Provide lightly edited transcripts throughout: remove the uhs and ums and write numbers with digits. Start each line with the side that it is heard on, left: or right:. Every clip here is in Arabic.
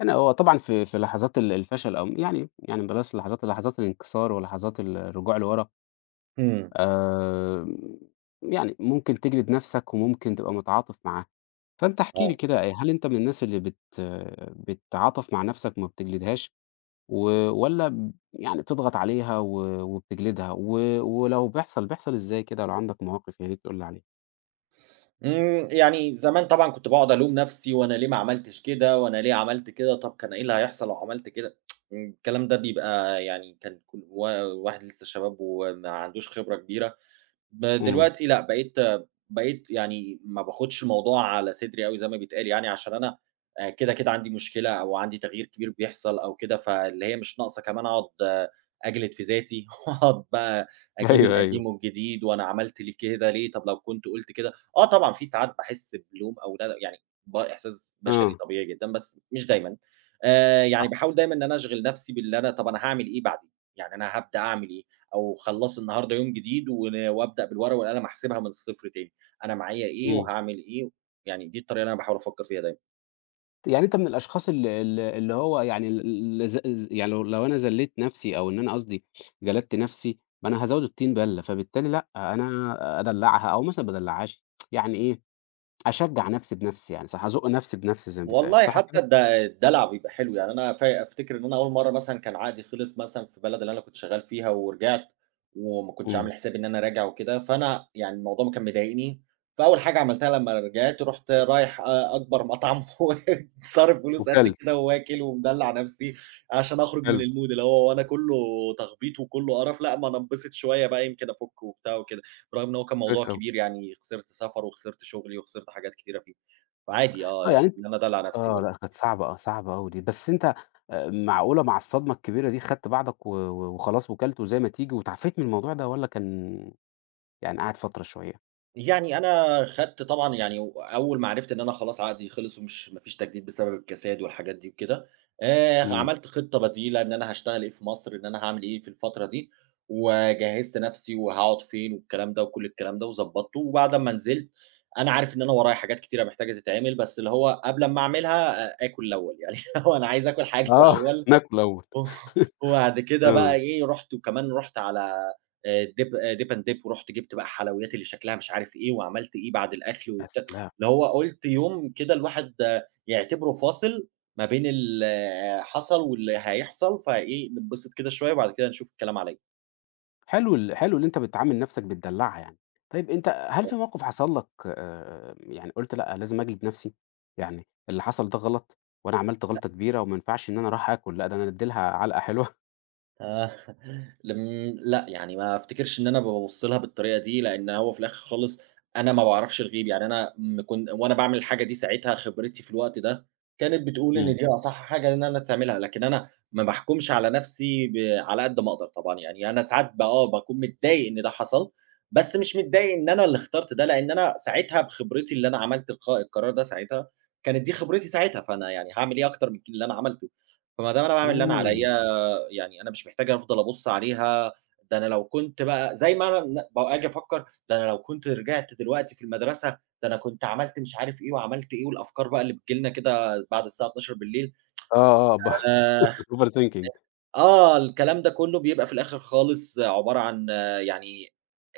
left: أنا هو طبعًا في لحظات الفشل أو يعني بلاش لحظات الانكسار ولحظات الرجوع لورا.
right: إمم،
left: آمم، يعني ممكن تجلد نَفْسك وممكن تبقى متعاطف معاه. فأنت احكِ لي
right: آه،
left: كده إيه، هل أنت من الناس اللي بتتعاطف مع نَفْسك وما بتجلدهاش، و والّا يعني بتضغط عليها وبتجلدها، ولو بيحصل إزاي كده لو عندك مواقف يا ريت تقول لي عليها؟
right: إمم، يعني زمان طبعًا كنت باقعد ألوم نفسي وأنا ليه ما عملتش كده، وأنا ليه عملت كده، طب كان إيه اللي هيحصل لو عملت كده؟ الكلام ده بيبقى كان كل و الواحد لسه شباب وما عندوش خبرة كبيرة.
left: إمم.
right: دلوقتي لأ، بقيت يعني ما باخدش الموضوع على صدري أوي زي ما بيتقال يعني، عشان أنا كده، كده عندي مشكلة أو عندي تغيير كبير بيحصل أو كده، فاللي هي مش ناقصة كمان أقعد أجلد في ذاتي وأقعد بقى أجيب
left: أيوه، أيوه.
right: القديم والجديد وأنا عملت ليه كده ليه، طب لو كنت قُلت كده آه طبعًا في ساعات باحس بلوم أو ندم يعني ده إحساس بشري
left: آه.
right: طبيعي جدًا، بس مش دايمًا.
left: صح.
right: يعني باحاول دايمًا إن أنا أشغِل نفسي باللي أنا طب أنا هاعمل إيه بعدين، يعني أنا هابدأ أعمل إيه؟ أو خلّص النهارده يوم جديد وأبدأ بالورقة والقلم أحسبها من الصفر تاني، أنا معايا إيه
left: إمم.
right: وهاعمل إيه، يعني دي الطريقة اللي أنا باحاول أفكّر فيها دايمًا.
left: يعني أنت من الأشخاص ال ال اللي هو يعني ال ال ز ز يعني لو أنا ذلّيت نَفْسي، أو إن أنا قصدي جلدت نَفْسي، ما أنا هازوّد الطين بَلّة، فبالتالي لأ، أنا أدلّعها أو مثلًا ما أدلّعهاش، يعني إيه، أشجّع نَفْسي بنَفْسي يعني، صح، أزُق نَفْسي بنَفْسي زي ما بيتقال،
right: والله
left: صح
right: حتى
left: كده؟
right: الدلع بيبقى حلو، يعني أنا أفتكر إن أنا أول مرّة مثلًا كان عقدي خلص مثلًا في البلد اللي أنا كنت شغال فيها ورجعت، وما كنتش
left: إمم.
right: عامل حسابي إن أنا راجع وكده، فأنا يعني الموضوع كان مضايقني، فأول حاجة عملتها لمّا رجعت رُحت رايح أكبر مطعم وصارف فلوس قد
left: وكَلت.
right: كده وواكل ومدلع نفسي، عشان أخرج من
left: حلو.
right: الmood اللي هو أنا كلّه تخبيط وكلّه قرف، لأ ما أنا انبسط شوية بقى يمكن أفُك وبتاع وكده، برغم إن هو كان
left: كويس
right: موضوع
left: أوي.
right: كبير يعني خسرت سفر وخسرت شغلي وخسرت حاجات كتيرة فيه. عادي آه،
left: آه، يعني
right: يعني
left: أنت،
right: إن أنا أدلّع نَفْسي
left: آه، لأ
right: برضه.
left: كانت صعبة، آه، صعبة أوي دي. بس أنت معقولة مع الصدمة الكبيرة دي خدت بعضك و و وخلاص وكَلت وزي ما تيجي، واتعافيت من الموضوع ده، والّا كان يعني قعد فترة شوية؟
right: يعني أنا خدت طبعًا يعني و أول ما عرفت إن أنا خلاص عقدي خلص ما فيش تجديد بسبب الكساد والحاجات دي وكده،
left: إمم.
right: عملت خطة بديلة إن أنا هاشتغل إيه في مصر، إن أنا هاعمل إيه في الفترة دي، وجهّزت نَفْسي وهاقعد فين والكلام ده وكل الكلام ده وضبّطته، وبعد أمّا نزلت أنا عارف إن أنا ورايا حاجات كتيرة محتاجة تتعمل، بس اللي هو قبل أمّا أعملها آكُل الأول، يعني اللي هو أنا عايز آكُل حاجة
left: آه.
right: الأول
left: ناكل الأول.
right: و وبعد كده بقى
left: آه.
right: إيه، رُحت وكمان رُحت على dip dip and dip ورُحت جِبت بقى حلويات اللي شكلها مش عارف إيه، وعملت إيه بعد الأكل
left: يا
right: وبتاع،
left: سلام!
right: اللي هو قُلت يوم كده الواحد آه، يعتبره فاصل ما بين اللي حصل واللي هيحصل، فإيه نتبسط كده شوية وبعد كده نشوف الكلام على
left: حلو اللي أنت بتعامل نَفْسك بتدلّعها يعني. طيب أنت هل في
right: إيه.
left: موقف حصل لك يعني قُلت لأ، لازم أجلد نَفْسي، يعني اللي حصل ده غلط وأنا عملت غلطة كبيرة وما ينفعش إن أنا أروح آكل، لأ ده أنا أدّي لها علقة حلوة؟
right: آه، لم لأ، يعني ما أفتكرش إن أنا بابُص لها بالطريقة دي، لإن هو في الآخر خالص أنا ما باعرفش الغيب، يعني أنا م كن وأنا باعمل الحاجة دي ساعتها خبرتي في الوقت ده كانت بتقول إن
left: إمم.
right: دي أصح حاجة إن أنا تعملها، لكن أنا ما باحكمش على نَفْسي على قد ما أقدر طبعًا، يعني أنا ساعات آه، باكون متضايق إن ده حصل، بس مش متضايق إن أنا اللي اخترت ده، لإن أنا ساعتها بخبرتي اللي أنا عملت القرار ده ساعتها، كانت دي خبرتي ساعتها، فأنا يعني هاعمل إيه أكتر من ك اللي أنا عملته، فما دام أنا باعمل اللي أنا عليَّ
left: إمم.
right: يعني أنا مش محتاج أفضل أبُص عليها، ده أنا لو كنت بقى زي ما أنا بابقى آجي أفكّر، ده أنا لو كنت رجعت دلوقتي في المدرسة، ده أنا كنت عملت مش عارف إيه وعملت إيه، والأفكار بقى اللي بتيجي لنا كده بعد الساعة 00:00
left: آه. آه.
right: آآ
left: Overthinking.
right: آه، الكلام ده كلّه بيبقى في الآخر خالص عبارة عن آه، يعني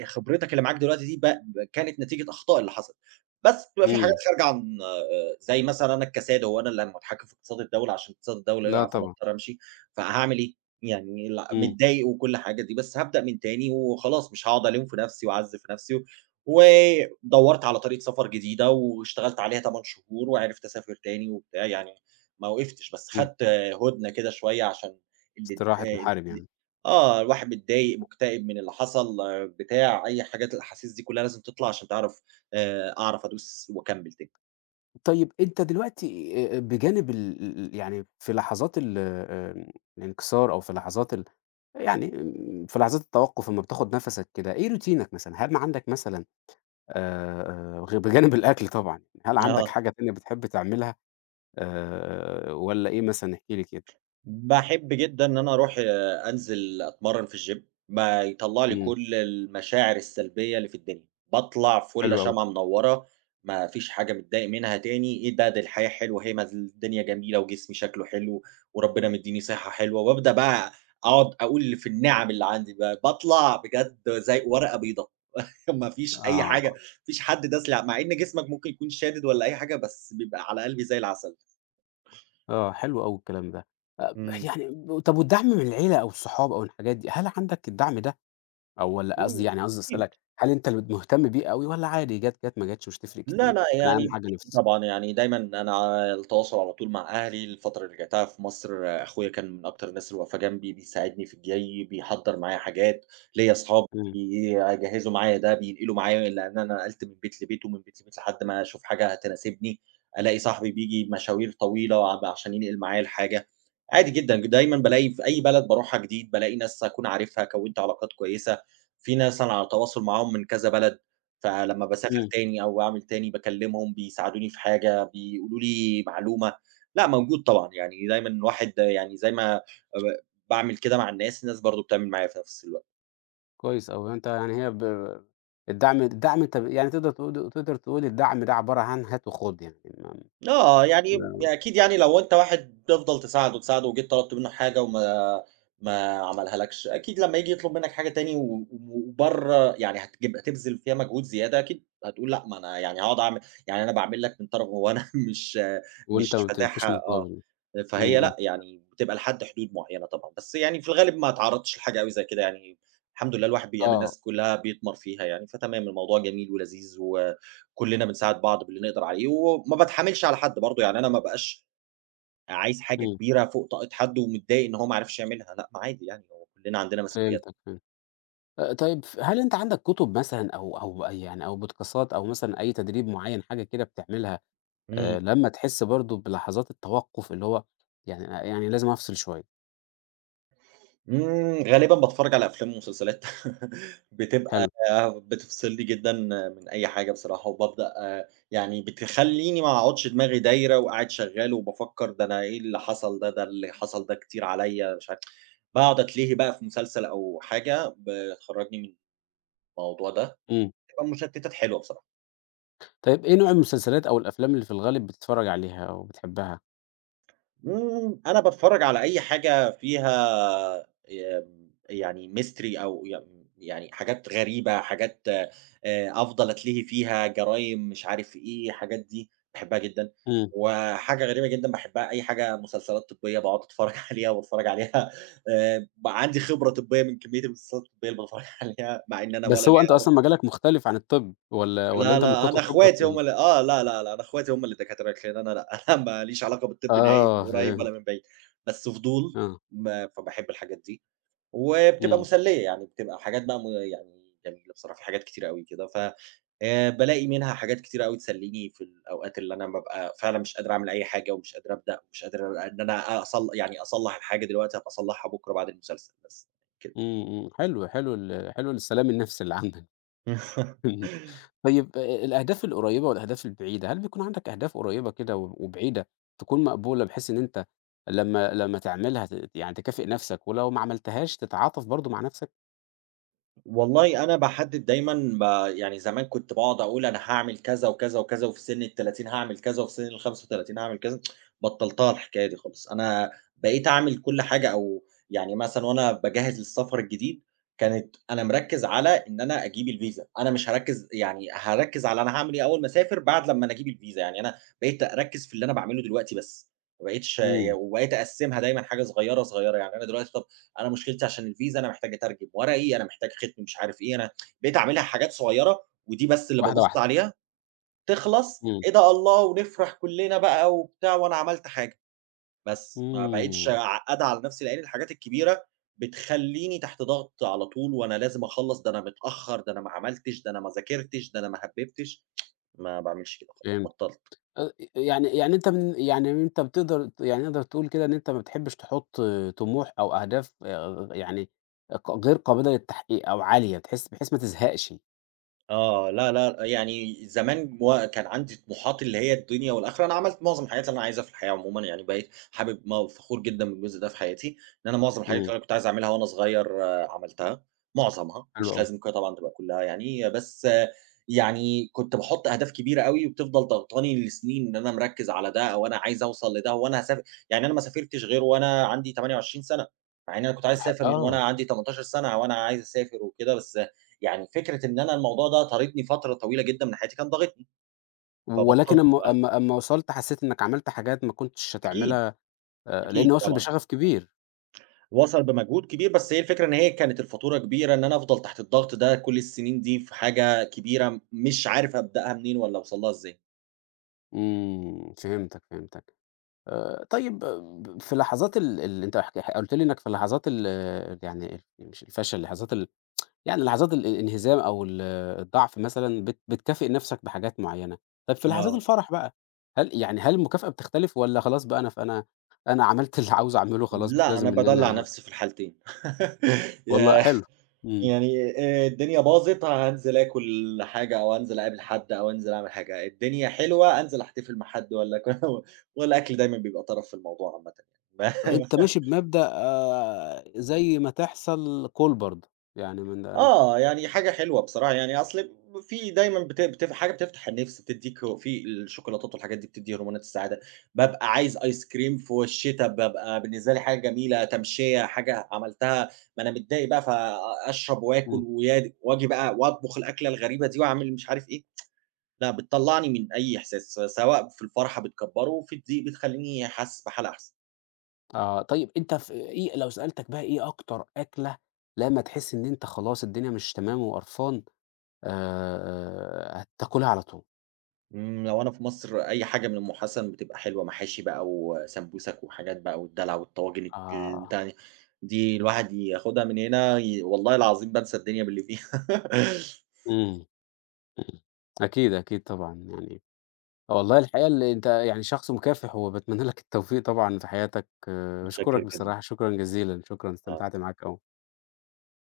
right: خبرتك اللي معاك دلوقتي دي ب ب كانت نتيجة أخطاء اللي حصلت، بس بتبقى في حاجات
left: إمم.
right: خارجة عن زي مثلًا أنا الكساد هو أنا اللي متحكم في اقتصاد الدولة عشان اقتصاد الدولة
left: لأ
right: يقع فأنا
left: طبعًا.
right: اضطر أمشي، فهاعمل إيه؟ يعني
left: إمم.
right: متضايق وكل حاجة دي، بس هابدأ من تاني وخلاص مش هاقعد ألوم في نفسي وأعذب في نفسي ودوّرت على طريقة سفر جديدة واشتغلت عليها 8 شهور وعرفت أسافر تاني وبتاع، يعني ما وقفتش، بس
left: إمم.
right: خدت آه، هُدنة كده شوية عشان اللي
left: استراحة
right: اتضايق
left: محارب
right: دي
left: يعني.
right: آه، الواحد متضايق، مُكتئب من اللي حصل، آه، بتاع أي حاجات الأحاسيس دي كلّها لازم تطلع عشان تعرف أعرف أدوس وأكمّل تاني.
left: طيب أنت دلوقتي بجانب ال ال يعني في لحظات ال الانكسار، أو في لحظات يعني في لحظات التوقُّف، أمّا بتاخُد نَفَسك كده، إيه روتينك مثلًا؟ هل عندك مثلًا غ بجانب الأكل طبعًا، هل
right: آه.
left: عندك حاجة تانية بتحب تعملها، والّا إيه مثلًا؟ احكِ لي كده.
right: باحب جدًا إن أنا أروح أنزل أتمرّن في الgym بيطلّع لي
left: إمم.
right: كل المشاعر السلبية اللي في الدنيا، باطلع
left: حلو
right: فُلّة
left: أوي.
right: شمعة منوّرة، ما فيش حاجة متضايق منها تاني، إيه ده، دي الحياة حلوة هي ما ز الدنيا جميلة وجسمي شكله حلو وربنا مدّيني صحة حلوة، وابدأ بقى أقعد أقول في النِّعَم اللي عندي بقى، باطلع بجد زي ورقة بيضا، ما فيش أي حاجة، ما
left: آه.
right: فيش حد داس لي مع إن جسمك ممكن يكون شادد والّا أي حاجة، بس بيبقى على قلبي زي العسل.
left: آه. حلو أوي الكلام ده. أ
right: إمم.
left: يعني طَب، والدعم من العيلة أو الصحاب أو الحاجات دي، هل عندك الدعم ده؟ أو والّا قصدي،
right: إمم.
left: يعني قصدي أسألك، هل أنت اللي مهتم بيه أوي، والّا عادي جات، جات، ما جاتش، مش تفرق
right: لا،
left: كتير؟
right: لأ،
left: أنا
right: يعني
left: أهم حاجة
right: بتيجي
left: نَفْسي.
right: طبعًا، يعني دايمًا أنا على التواصل على طول مع أهلي، الفترة اللي رجعتها في مصر آه، أخويا كان من أكتر الناس اللي واقفة جنبي، بيساعدني في الجاي، بيحضّر معايا حاجات، ليّا أصحاب
left: إمم.
right: بيجهّزوا معايا ده، بينقلوا معايا لإن أنا نقلت من بيت لبيت ومن بيت لبيت لحد ما أشوف حاجة تناسبني، ألاقي صاحبي بييجي بمشاوير طويلة عشان ينقل معايا الحاجة، عادي جدًا، دايمًا بالاقي في أي بلد باروحها جديد بالاقي ناس أكون عارفها، كوّنت علاقات كويسة، في ناس أنا على تواصل معاهم من كذا بلد. فلمّا باسافر
left: إمم.
right: تاني أو باعمل تاني باكلمهم، بيساعدوني في حاجة، بيقولوا لي معلومة، لأ موجود طبعًا، يعني دايمًا الواحد يعني زي ما باعمل كده مع الناس، الناس برضه بتعمل معايا في نفس الوقت.
left: كويس أوي. أنت يعني هي الدعم، أنت يعني تقدر تقول الدعم ده عبارة عن هات وخُد، يعني ما
right: آه، يعني
left: ما
right: أكيد يعني لو أنت واحد تفضل تساعده، تساعده وجيت طلبت منّه حاجة وما ما عملها لكش، أكيد لمّا ييجي يطلب منّك حاجة تاني وبرّه يعني هتجيب هتبذل فيها مجهود زيادة، أكيد هتقول لأ، ما أنا يعني هاقعد أعمل يعني أنا باعمل لك من طرف هو أنا
left: وأنت
right: مش
left: ما بتفيش
right: فاتحها آه،
left: مقابل. إمم.
right: فهي
left: إمم.
right: لأ، يعني بتبقى لحد حدود معيّنة طبعًا، بس يعني في الغالب ما اتعرّضتش لحاجة أوي زي كده يعني، الحمد لله الواحد بيقابل
left: آه.
right: ناس كلّها بيطمَر فيها يعني، فتمام الموضوع جميل ولذيذ كلنا بنساعد بعض باللي نقدر عليه، وما باتحاملش على حد برضه، يعني أنا ما بابقاش عايز حاجة
left: إمم.
right: كبيرة فوق طاقة حد ومتضايق إن هو ما عرفش يعملها، لأ ما عادي يعني هو كلنا عندنا مسؤوليات.
left: فهمتك. فهمت. طيب هل أنت عندك كُتب مثلًا أو أي، يعني، أو بودكاستات، أو مثلًا أي تدريب معيّن، حاجة كده بتعملها،
right: إمم،
left: لمّا تحس برضه بلحظات التوقُّف، اللي هو يعني لازم أفصل شوية؟
right: إمم، غالبًا باتفرج على أفلام ومسلسلات بتبقى
left: حلو.
right: بتفصلني جدًا من أي حاجة بصراحة، وبابدأ يعني بتخلّيني ما اقعدش دماغي دايرة وقاعد شغّال وبافكر ده أنا إيه اللي حصل ده، ده اللي حصل ده كتير عليَّ مش عارف باقعد أتلهي بقى في مسلسل أو حاجة بتخرّجني من الموضوع ده.
left: إمم.
right: بتبقى مشتتات حلوة بصراحة.
left: طيب إيه نوع المسلسلات أو الأفلام اللي في الغالب بتتفرّج عليها أو بتحبها؟
right: أنا باتفرّج على أي حاجة فيها يعني mystery أو ي يعني حاجات غريبة، حاجات أفضل أتلهي فيها، جرايم مش عارف إيه، الحاجات دي باحبها جدًا.
left: إمم.
right: وحاجة غريبة جدًا باحبها أي حاجة مسلسلات طبية باقعد أتفرّج عليها وباتفرّج عليها بقى عندي خبرة طبية من كمية المسلسلات الطبية اللي باتفرّج عليها، مع إن أنا ولا
left: بس هو أنت
right: ليّا
left: أصلًا مجالك مختلف عن الطب، والّا
right: لا،
left: أنت من
right: لا،
left: كتر
right: أنا
left: حُبك
right: أخواتي هُم اللي آه، لا، لا، لا، أنا أخواتي هُم اللي دكاترة لكن أنا لأ، أنا ما ليش علاقة بالطب نهائي
left: آه،
right: من قريب
left: فهمت.
right: ولا من بعيد، بس فضول
left: آه.
right: ما فباحب الحاجات دي، وبتبقى
left: إمم.
right: مسلية يعني بتبقى حاجات بقى م يعني جميلة بصراحة، في حاجات كتيرة أوي كده بالاقي منها حاجات كتيرة أوي تسليني في الأوقات اللي أنا بابقى فعلًا مش قادر أعمل أي حاجة، ومش قادر أبدأ، ومش قادر إن أنا أصل يعني أصلّح الحاجة دلوقتي هابقى أصلّحها بكرة بعد المسلسل بس كده.
left: إمم. إمم. حلو. حلو ال حلو السلام النفسي اللي عندك. فهمت. طيب الأهداف القريّبة والأهداف البعيدة، هل بيكون عندك أهداف قريّبة كده وبعيدة تكون مقبولة، بحيث إن أنت لمّا تعملها، يعني تكافئ نفسك، ولو ما عملتهاش تتعاطف برضه مع نفسك؟
right: والله أنا باحدد دايمًا يعني زمان كنت باقعد أقول أنا هاعمل كذا وكذا وكذا، وفي سن ال30 هاعمل كذا، وفي سن ال35 هاعمل كذا، بطّلتها الحكاية دي خالص، أنا بقيت أعمل كل حاجة أو يعني مثلًا وأنا باجهّز للسفر الجديد، كانت أنا مركّز على إن أنا أجيب الفيزا، أنا مش هاركّز يعني هاركّز على أنا هاعمل إيه أول ما أسافر بعد لمّا أنا أجيب الفيزا، يعني أنا بقيت أركّز في اللي أنا باعمله دلوقتي بس، ما بقيتش
left: إمم.
right: وبقيت أقسّمها دايمًا حاجة صغيّرة، صغيّرة، يعني أنا دلوقتي طب أنا مشكلتي عشان الفيزا، أنا محتاج أترجم ورقي، أنا محتاج ختم مش عارف إيه، أنا بقيت أعملها حاجات صغيرة ودي بس اللي
left: واحدة،
right: بابُص
left: واحدة.
right: عليها، تخلص
left: إمم.
right: إيه ده الله! ونفرح كلّنا بقى وبتاع وأنا عملت حاجة، بس ما بقيتش
left: إمم.
right: عقّدة على نفسي، لإن الحاجات الكبيرة بتخلّيني تحت ضغط على طول وأنا لازم أخلّص، ده أنا متأخّر، ده أنا ما عملتش، ده أنا ما ذاكرتش، ده أنا ما هبّبتش، ما باعملش كده خالص،
left: فهمت.
right: بطّلت.
left: يعني يعني أنت من يعني أنت بتقدر يعني نقدر تقول كده إن أنت ما بتحبش تحُط طموح أو أهداف، يعني غير قابلة للتحقيق أو عالية، تحس بحيث ما تزهقش.
right: آه، لا، لا، يعني زمان كان عندي طموحات اللي هي الدنيا والآخرة، أنا عملت معظم الحاجات اللي أنا عايزها في الحياة عمومًا، يعني بقيت حابب وفخور جدًا بالجزء ده في حياتي، إن أنا معظم الحاجات
left: إمم.
right: اللي أنا كنت عايز أعملها وأنا صغير آه، عملتها، معظمها،
left: حلو
right: مش
left: أوي.
right: لازم طبعًا تبقى كلها يعني، بس آه، يعني كنت باحط أهداف كبيرة أوي وبتفضل ضاغطاني لسنين إن أنا مركّز على ده أو أنا عايز أوصل لده وأنا هاسافر يعني أنا ما سافرتش غير وأنا عندي 28 سَنة، مع إن أنا كنت عايز أسافر من
left: آه.
right: وأنا عندي 18 سَنة وأنا عايز أسافر وكده، بس يعني فكرة إن أنا الموضوع ده طاردني فترة طويلة جدًا من حياتي، كان ضاغطني،
left: ولكن
right: فبطّلت
left: أمّا
right: بقى.
left: أمّا أمّا وصلت، حسّيت إنّك عملت حاجات ما كنتش
right: أكيد،
left: هتعملها، لإن
right: أكيد
left: واصل
right: طبعًا.
left: بشغف كبير.
right: وصل بمجهود كبير، بس هي الفكرة إن هي كانت الفاتورة كبيرة، إن أنا أفضل تحت الضغط ده كل السنين دي في حاجة كبيرة مش عارف أبدأها منين والّا أوصل لها إزاي.
left: إمم. فهمتك. فهمتك. طيب في لحظات ال ال أنت قُلت لي إنّك في لحظات ال آه، يعني ال- مش الفشل، لحظات الانهزام أو الضعف مثلًا، بتكافئ نَفْسك بحاجات معيّنة. طَب في لحظات
right: آه.
left: الفرح بقى، هل المكافأة بتختلف، والّا خلاص بقى، أنا ف أنا أنا عملت اللي عاوز أعمله خلاص، مش
right: لأ، أنا
left: لازم إن
right: بادلّع
left: أنا؟
right: نفسي في الحالتين.
left: والله
right: ياه!
left: حلو. إمم.
right: يعني الدنيا باظت، هانزل آكل حاجة أو أنزل أقابل حد أو أنزل أعمل حاجة، الدنيا حلوة، أنزل أحتفل مع حد والّا والأكل دايمًا بيبقى طرف في الموضوع عامةً يعني.
left: أنت ماشي بمبدأ، آه، زي ما تحصل كُل برضه. يعني من م
right: آه، يعني حاجة حلوة بصراحة، يعني أصل في دايمًا بت بت حاجة بتفتح النِفس، بتدّيك هو في الشوكولاتات والحاجات دي بتدّي هرمونات السعادة، بابقى عايز آيس كريم في الشتا، بابقى بالنسبة لي حاجة جميلة، تمشية، حاجة عملتها ما أنا متضايق بقى فأشرب وآكل
left: إمم.
right: ويا وآجي بقى وأطبخ الأكلة الغريبة دي وأعمل مش عارف إيه، لأ بتطلّعني من أي إحساس، سواء في الفرحة بتكبّره، في الضيق بتخلّيني حاسس بحالة أحسن.
left: آه. طيب أنت إيه لو سألتك بقى، إيه أكتر أكلة لمّا تحس إن أنت خلاص الدنيا مش تمام وقرفان، هتاكلها على طول؟
right: إمم، لو أنا في مصر أي حاجة من أم حسن بتبقى حلوة، محاشي بقى وسمبوسك وحاجات بقى والدلع والطواجن
left: آه.
right: البتاع دي، دي الواحد ياخدها من هنا والله العظيم بانسى الدنيا باللي فيها.
left: إمم. إمم. أكيد، أكيد طبعًا يعني. آه، والله الحقيقة اللي أنت يعني شخص مُكافح، وباتمنى لك التوفيق طبعًا في حياتك، باشكرك
right: متشكر جدًا.
left: بصراحة، شكرًا جزيلًا، شكرًا
right: آه.
left: استمتعت معاك أوي.